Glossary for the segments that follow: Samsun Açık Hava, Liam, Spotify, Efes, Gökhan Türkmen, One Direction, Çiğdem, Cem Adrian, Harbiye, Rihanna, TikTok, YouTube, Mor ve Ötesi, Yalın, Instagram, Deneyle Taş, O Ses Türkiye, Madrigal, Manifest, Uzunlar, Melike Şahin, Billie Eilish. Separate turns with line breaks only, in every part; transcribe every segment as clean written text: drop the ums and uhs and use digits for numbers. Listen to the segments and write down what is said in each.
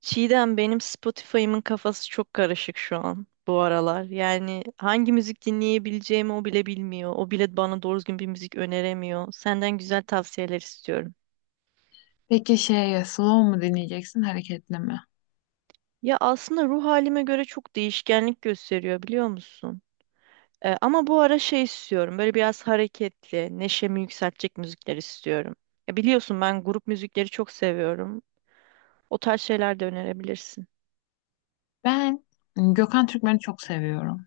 Çiğdem benim Spotify'ımın kafası çok karışık şu an bu aralar. Yani hangi müzik dinleyebileceğimi o bile bilmiyor. O bile bana doğru düzgün bir müzik öneremiyor. Senden güzel tavsiyeler istiyorum.
Peki slow mu dinleyeceksin, hareketli mi?
Ya aslında ruh halime göre çok değişkenlik gösteriyor biliyor musun? Ama bu ara şey istiyorum. Böyle biraz hareketli, neşemi yükseltecek müzikler istiyorum. Ya biliyorsun ben grup müzikleri çok seviyorum. O tarz şeyler de önerebilirsin.
Ben Gökhan Türkmen'i çok seviyorum.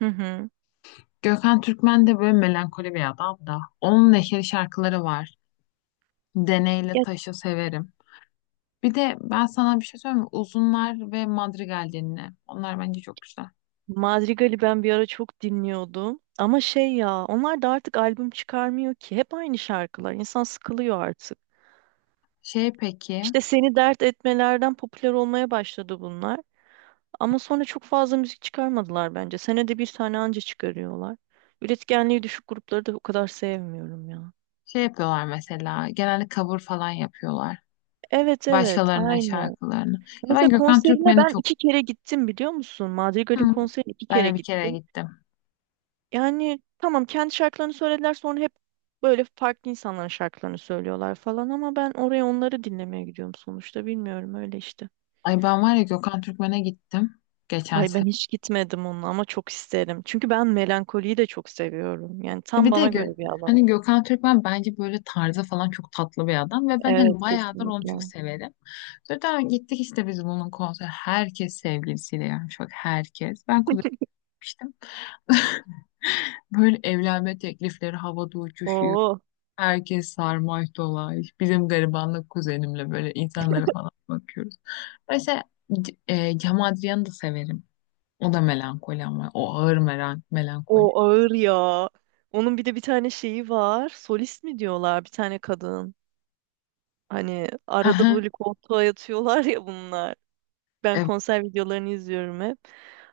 Hı hı.
Gökhan Türkmen de böyle melankoli bir adam da. Onun neşeli şarkıları var. Deneyle Taş'ı severim. Bir de ben sana bir şey söyleyeyim mi? Uzunlar ve Madrigal dinle. Onlar bence çok güzel.
Madrigal'i ben bir ara çok dinliyordum. Ama şey ya, onlar da artık albüm çıkarmıyor ki. Hep aynı şarkılar. İnsan sıkılıyor artık.
Şey peki,
İşte seni dert etmelerden popüler olmaya başladı bunlar. Ama sonra çok fazla müzik çıkarmadılar bence. Senede bir tane anca çıkarıyorlar. Üretkenliği düşük grupları da o kadar sevmiyorum ya.
şey yapıyorlar mesela. Genelde cover falan yapıyorlar.
Evet evet
Başkalarının
aynen.
şarkılarını. Ya ben
Mesela
Gökhan
konserine
Türkmen'i
ben
çok...
iki kere gittim biliyor musun?
Hı.
Madrigal'in konserine iki
Ben
kere
de bir kere
gittim.
gittim.
Yani tamam kendi şarkılarını söylediler sonra hep böyle farklı insanların şarkılarını söylüyorlar falan ama ben oraya onları dinlemeye gidiyorum sonuçta bilmiyorum öyle işte.
Ay ben var ya Gökhan Türkmen'e gittim geçen
Ay ben
sene.
hiç gitmedim onunla ama çok isterim. Çünkü ben melankoliyi de çok seviyorum. Yani tam
Bir de
bana
Gö-
göre bir alan.
hani Gökhan Türkmen bence böyle tarzı falan çok tatlı bir adam ve ben hani
Evet
bayağıdır onu
kesinlikle.
çok severim. Sonra gittik işte biz bunun konseri. Herkes sevgilisiyle, yani çok herkes. Ben kuzenmiştim. Böyle evlenme teklifleri havada uçuşuyor.
Oo,
Herkes sarmaş dolaş. Bizim garibanlık kuzenimle böyle insanlara falan bakıyoruz. Mesela Cem Adrian'ı da severim. O da melankoli, ama o ağır melankoli.
o ağır ya. Onun bir de bir tane şeyi var. Solist mi diyorlar bir tane kadın. Hani arada böyle koltuğa yatıyorlar ya bunlar. Ben konser videolarını izliyorum hep.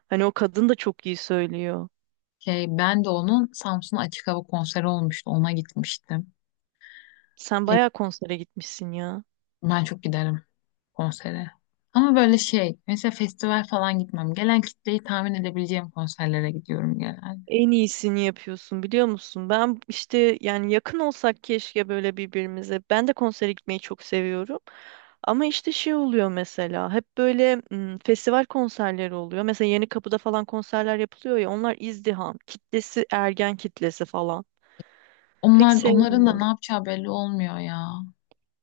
Hani o kadın da çok iyi söylüyor.
Ben de onun Samsun Açık Hava konseri olmuştu. Ona gitmiştim.
Sen
Şey,
bayağı konsere gitmişsin ya.
Ben çok giderim konsere. Ama böyle şey, mesela festival falan gitmem. Gelen kitleyi tahmin edebileceğim konserlere gidiyorum genelde.
En iyisini yapıyorsun biliyor musun? Ben işte yani yakın olsak keşke böyle birbirimize. Ben de konsere gitmeyi çok seviyorum. Ama işte şey oluyor mesela. Hep böyle festival konserleri oluyor. Mesela Yenikapı'da falan konserler yapılıyor ya. Onlar izdiham. Kitlesi ergen kitlesi falan. Pek
Onlar, onların da ne
sevmiyorum.
yapacağı belli olmuyor ya.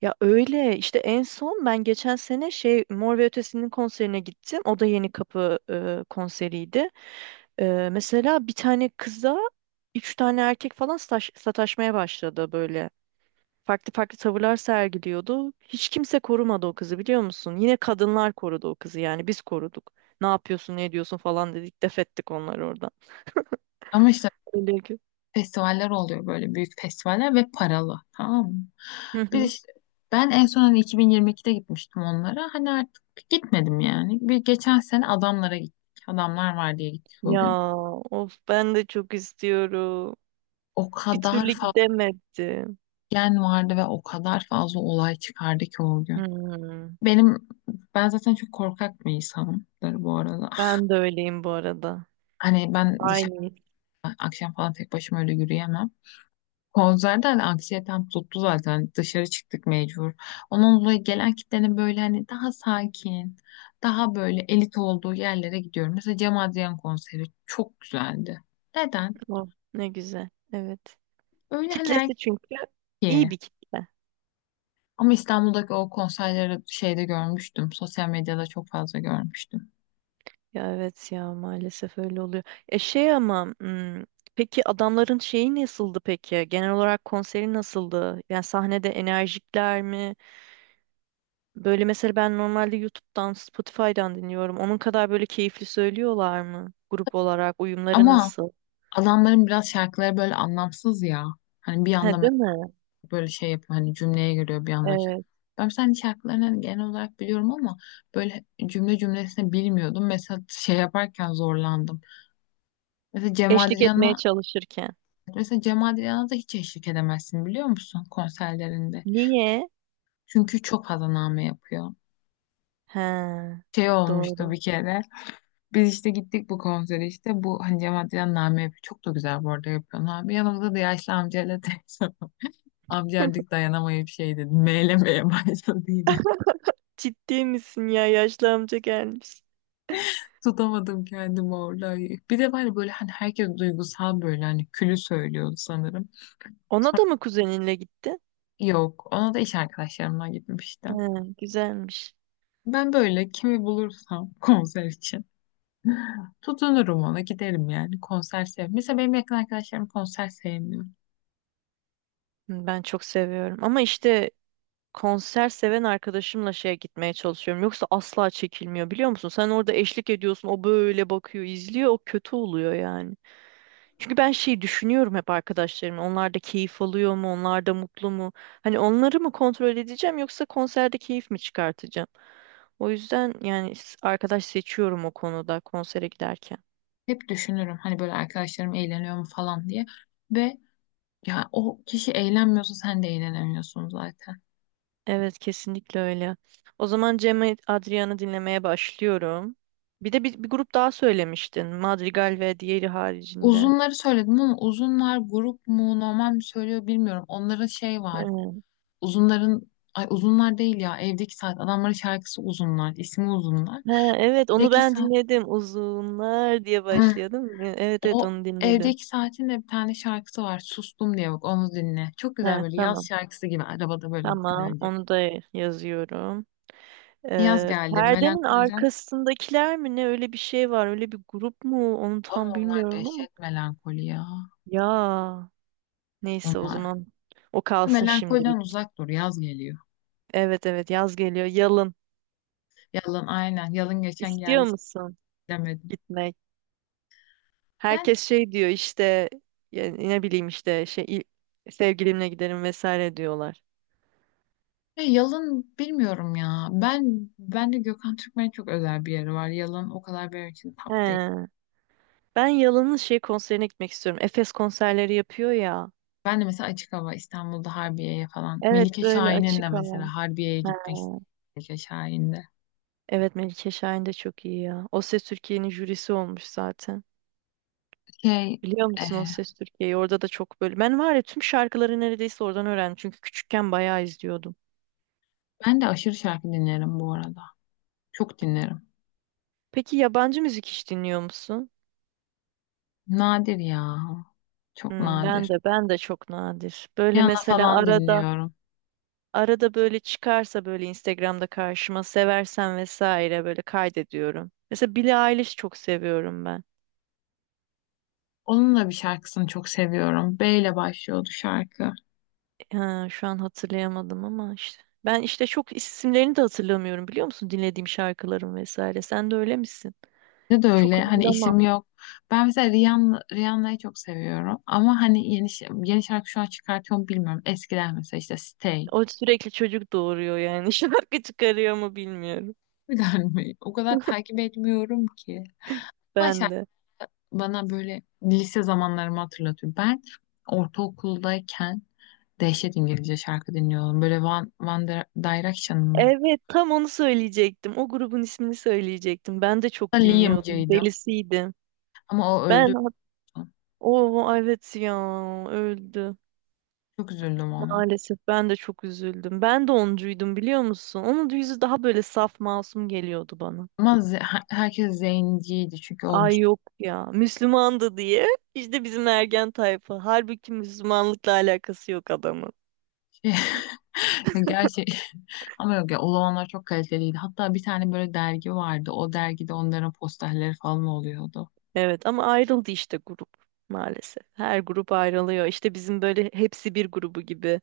Ya öyle işte en son ben geçen sene şey Mor ve Ötesi'nin konserine gittim. O da Yeni Kapı konseriydi. Mesela bir tane kıza üç tane erkek falan sataşmaya başladı böyle. Farklı farklı tavırlar sergiliyordu. Hiç kimse korumadı o kızı biliyor musun? Yine kadınlar korudu o kızı yani biz koruduk. Ne yapıyorsun ne ediyorsun falan dedik def ettik onları oradan.
Ama işte
Öyle ki.
festivaller oluyor, böyle büyük festivaller ve paralı. Tamam mı?
Hı
Bir
hı.
işte, ben en son hani 2022'de gitmiştim onlara. Hani artık gitmedim yani. Bir geçen sene adamlara gittik. Adamlar var diye gittik o
Ya
gün.
of ben de çok istiyorum.
O
Bir
kadar
türlü gidemedim.
gen vardı ve o kadar fazla olay çıkardı ki o gün.
Hmm.
Benim ben zaten çok korkak bir insanımdır bu arada.
Ben de öyleyim bu arada.
Hani ben dışarı
Aynı his
akşam falan tek başıma öyle yürüyemem. Konserde hani anksiyetem tuttu zaten. Dışarı çıktık mecbur. Onun dolayı gelen kitlenin böyle hani daha sakin, daha böyle elit olduğu yerlere gidiyorum. Mesela Cem Adrian konseri çok güzeldi. Neden?
o. Ne güzel. Evet.
Öyle hani
Kitlesi çünkü
erkeğe.
iyi bir kitle.
Ama İstanbul'daki o konserleri şeyde görmüştüm. Sosyal medyada çok fazla görmüştüm.
Ya evet ya maalesef öyle oluyor. E şey ama peki adamların şeyi nasıldı peki? Genel olarak konseri nasıldı? Yani sahnede enerjikler mi? Böyle mesela ben normalde YouTube'dan, Spotify'dan dinliyorum. Onun kadar böyle keyifli söylüyorlar mı? Grup olarak uyumları
Ama
nasıl?
adamların biraz şarkıları böyle anlamsız ya. Hani bir anda
He
mesela
değil mi?
böyle şey yapıyor, hani cümleye giriyor bir anda. Şa-
Evet.
Ben mesela hani şarkılarını hani genel olarak biliyorum ama böyle cümle cümlesine bilmiyordum. Mesela şey yaparken zorlandım. Mesela Cem
Eşlik
Adrian'a
etmeye çalışırken.
mesela Cem Adrian'a da hiç eşlik edemezsin biliyor musun konserlerinde.
Niye?
Çünkü çok fazla name yapıyor.
He.
Şey olmuştu
Doğru.
bir kere. Biz işte gittik bu konsere işte. Bu hani Cem Adrian name yapıyor. Çok da güzel bu arada yapıyor. Abi. Yanımızda da yaşlı amcayla teyze. Amca artık dayanamayıp şey dedi. Meylemeye başladı yine.
Ciddi misin ya? Yaşlı amca gelmiş.
Tutamadım kendimi orada. Bir de var ya böyle hani herkes duygusal, böyle hani külü söylüyordu sanırım.
Ona da mı kuzeninle gitti?
Yok. Ona da iş arkadaşlarımdan
He,
gitmiştim.
güzelmiş.
Ben böyle kimi bulursam konser için tutunurum, ona giderim, yani konser sev. Mesela benim yakın arkadaşlarım konser sevmiyor.
Hı, ben çok seviyorum. Ama işte konser seven arkadaşımla şeye gitmeye çalışıyorum. Yoksa asla çekilmiyor biliyor musun? Sen orada eşlik ediyorsun. O böyle bakıyor, izliyor. O kötü oluyor yani. Çünkü ben şeyi düşünüyorum hep arkadaşlarım. Onlar da keyif alıyor mu? Onlar da mutlu mu? Hani onları mı kontrol edeceğim yoksa konserde keyif mi çıkartacağım? O yüzden yani arkadaş seçiyorum o konuda konsere giderken.
Hep düşünürüm hani böyle arkadaşlarım eğleniyor mu falan diye. Ve ya o kişi eğlenmiyorsa sen de eğlenemiyorsun zaten.
Evet kesinlikle öyle. O zaman Cem Adrian'ı dinlemeye başlıyorum. Bir de bir grup daha söylemiştin. Madrigal ve diğeri haricinde.
Uzunları söyledim ama uzunlar grup mu, normal mi söylüyor bilmiyorum. Onların şey var.
Evet.
Uzunların ay uzunlar değil ya, evdeki saat adamların şarkısı, uzunlar İsmi uzunlar.
Ha, evet onu
Evdeki
ben
saat.
dinledim. Uzunlar diye
Hı.
başlıyordum. Evet evet
O
onu dinledim.
evdeki saatin de bir tane şarkısı var. Sustum diye, bak onu dinle. Çok güzel,
He,
böyle yaz
tamam.
şarkısı gibi, arabada böyle
Tamam
dinlenecek.
onu da yazıyorum.
Yaz geldi
Perdenin
melankoliden.
arkasındakiler mi ne öyle bir şey var öyle bir grup mu onu
Ama
tam
onlar
bilmiyorum ama
dehşet melankoli ya
ya neyse o
onlar.
zaman o kalsın
Melankoliden
şimdilik.
uzak dur, yaz geliyor.
Evet evet yaz geliyor yalın.
Yalın, aynen, yalın geçen
İstiyor
geldi
musun
demedim.
gitmek?
Yani.
Herkes şey diyor işte yani ne bileyim işte şey sevgilimle giderim vesaire diyorlar.
Ya Yalın bilmiyorum ya. Ben de Gökhan Türkmen'e çok özel bir yeri var. Yalın o kadar benim için top değil.
He. Ben Yalın'ın şey konserine gitmek istiyorum. Efes konserleri yapıyor ya.
Ben de mesela açık hava İstanbul'da Harbiye'ye falan.
Evet
Melike
böyle
Şahin'in de
açık alan.
mesela Harbiye'ye
He.
gitmek istiyorum. Melike Şahin'de.
Evet Melike Şahin de çok iyi ya. O Ses Türkiye'nin jürisi olmuş zaten.
Şey
Biliyor
e,
musun O Ses Türkiye'yi? Orada da çok böyle. Ben var ya tüm şarkıları neredeyse oradan öğrendim. Çünkü küçükken bayağı izliyordum.
ben de aşırı şarkı dinlerim bu arada. Çok dinlerim.
Peki yabancı müzik hiç dinliyor musun?
Nadir ya. Çok
Hmm, ben
nadir.
de ben de çok nadir. Böyle
Rihanna
mesela
falan
arada
dinliyorum.
arada böyle çıkarsa böyle Instagram'da karşıma seversen vesaire böyle kaydediyorum. Mesela Billie Eilish çok seviyorum ben.
Onun da bir şarkısını çok seviyorum. B ile başlıyordu şarkı.
Ha, şu an hatırlayamadım ama işte. Ben işte çok isimlerini de hatırlamıyorum biliyor musun? Dinlediğim şarkıların vesaire. Sen de öyle misin?
Bence de
Çok
öyle. Hani
hatırlamam.
işim yok. Ben mesela Rihanna'yı çok seviyorum. Ama hani yeni, ş- yeni şarkı şu an çıkartıyor mu bilmiyorum. Eskiden mesela işte Stay.
O sürekli çocuk doğuruyor yani. Şarkı çıkarıyor mu bilmiyorum.
Bilen mi? O kadar takip etmiyorum ki. Ama
Ben
şarkı
de.
bana böyle lise zamanlarımı hatırlatıyor. Ben ortaokuldayken dehşet İngilizce şarkı dinliyordum. Böyle Direction mı?
Evet, tam onu söyleyecektim. O grubun ismini söyleyecektim. Ben de çok dinliyordum.
Liam'cıydım.
Delisiydim.
Ama o
Ben
öldü.
o evet ya öldü.
Çok üzüldüm ona.
Maalesef ben de çok üzüldüm. Ben de oncuydum biliyor musun? Onun da yüzü daha böyle saf masum geliyordu bana.
Ama herkes zenciydi çünkü olmuş.
Ay yok ya Müslümandı diye. İşte bizim ergen tayfa. Halbuki Müslümanlıkla alakası yok adamın.
Gerçi. Ama yok ya, o zamanlar çok kaliteliydi. Hatta bir tane böyle dergi vardı. O dergide onların posterleri falan oluyordu.
Evet ama ayrıldı işte grup maalesef. Her grup ayrılıyor. İşte bizim böyle hepsi bir grubu gibi.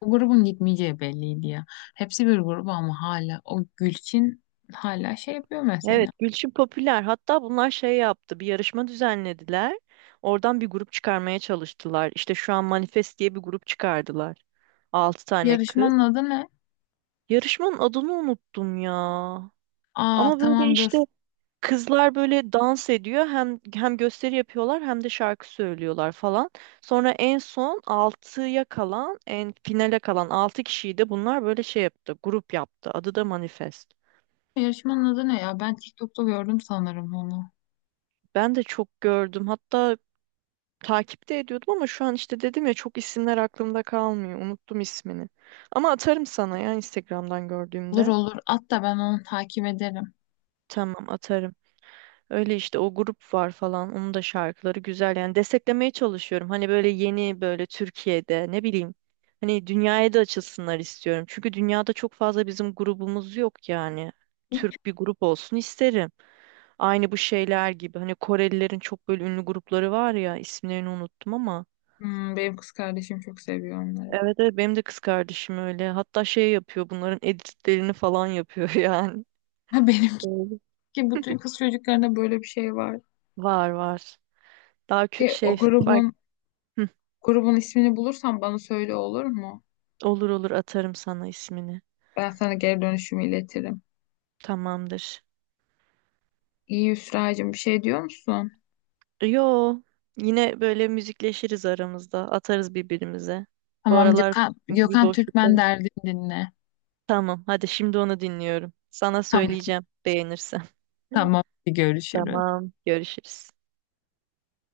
O grubun gitmeyeceği belliydi ya. Hepsi bir grup, ama hala o Gülçin hala şey yapıyor mesela.
Evet, Gülçin popüler. Hatta bunlar şey yaptı, bir yarışma düzenlediler. Oradan bir grup çıkarmaya çalıştılar. İşte şu an Manifest diye bir grup çıkardılar. Altı tane kız.
Yarışmanın adı ne?
Yarışmanın adını unuttum ya.
Aa
Ama böyle
tamam dur.
işte kızlar böyle dans ediyor. Hem gösteri yapıyorlar hem de şarkı söylüyorlar falan. Sonra en son altıya kalan, en finale kalan altı kişiyi de bunlar böyle şey yaptı, grup yaptı. Adı da Manifest.
Yarışmanın adı ne ya? Ben TikTok'ta gördüm sanırım onu.
Ben de çok gördüm. Hatta takipte ediyordum ama şu an işte dedim ya çok isimler aklımda kalmıyor. Unuttum ismini. Ama atarım sana ya Instagram'dan
Olur
gördüğümde.
olur. Hatta ben onu takip ederim.
Tamam atarım. Öyle işte o grup var falan. Onun da şarkıları güzel. Yani desteklemeye çalışıyorum. Hani böyle yeni böyle Türkiye'de ne bileyim. Hani dünyaya da açılsınlar istiyorum. Çünkü dünyada çok fazla bizim grubumuz yok yani.
Hiç-
Türk bir grup olsun isterim. Aynı bu şeyler gibi. Hani Korelilerin çok böyle ünlü grupları var ya. İsimlerini unuttum ama.
Hmm, benim kız kardeşim çok seviyor onları.
Evet, evet benim de kız kardeşim öyle. Hatta şey yapıyor bunların editlerini falan yapıyor yani.
Ha benimki
Öyle.
ki bütün kız çocuklarında böyle bir şey var.
Var var.
Şey, o
Şey bak.
grubun
Hı,
Grubun ismini bulursan bana söyle, olur mu?
olur olur atarım sana ismini.
Ben sana geri dönüşümü iletirim.
Tamamdır.
İyi Hüsra'cığım, bir şey diyor musun?
Yo yine böyle müzikleşiriz aramızda. Atarız birbirimize. Bu
Tamam
aralar çünkü bir
Gökhan Türkmen
boşluktayım.
derdini dinle.
Tamam hadi şimdi onu dinliyorum. Sana
Tamam,
söyleyeceğim beğenirsen.
tamam. Görüşürüz.
Tamam görüşürüz.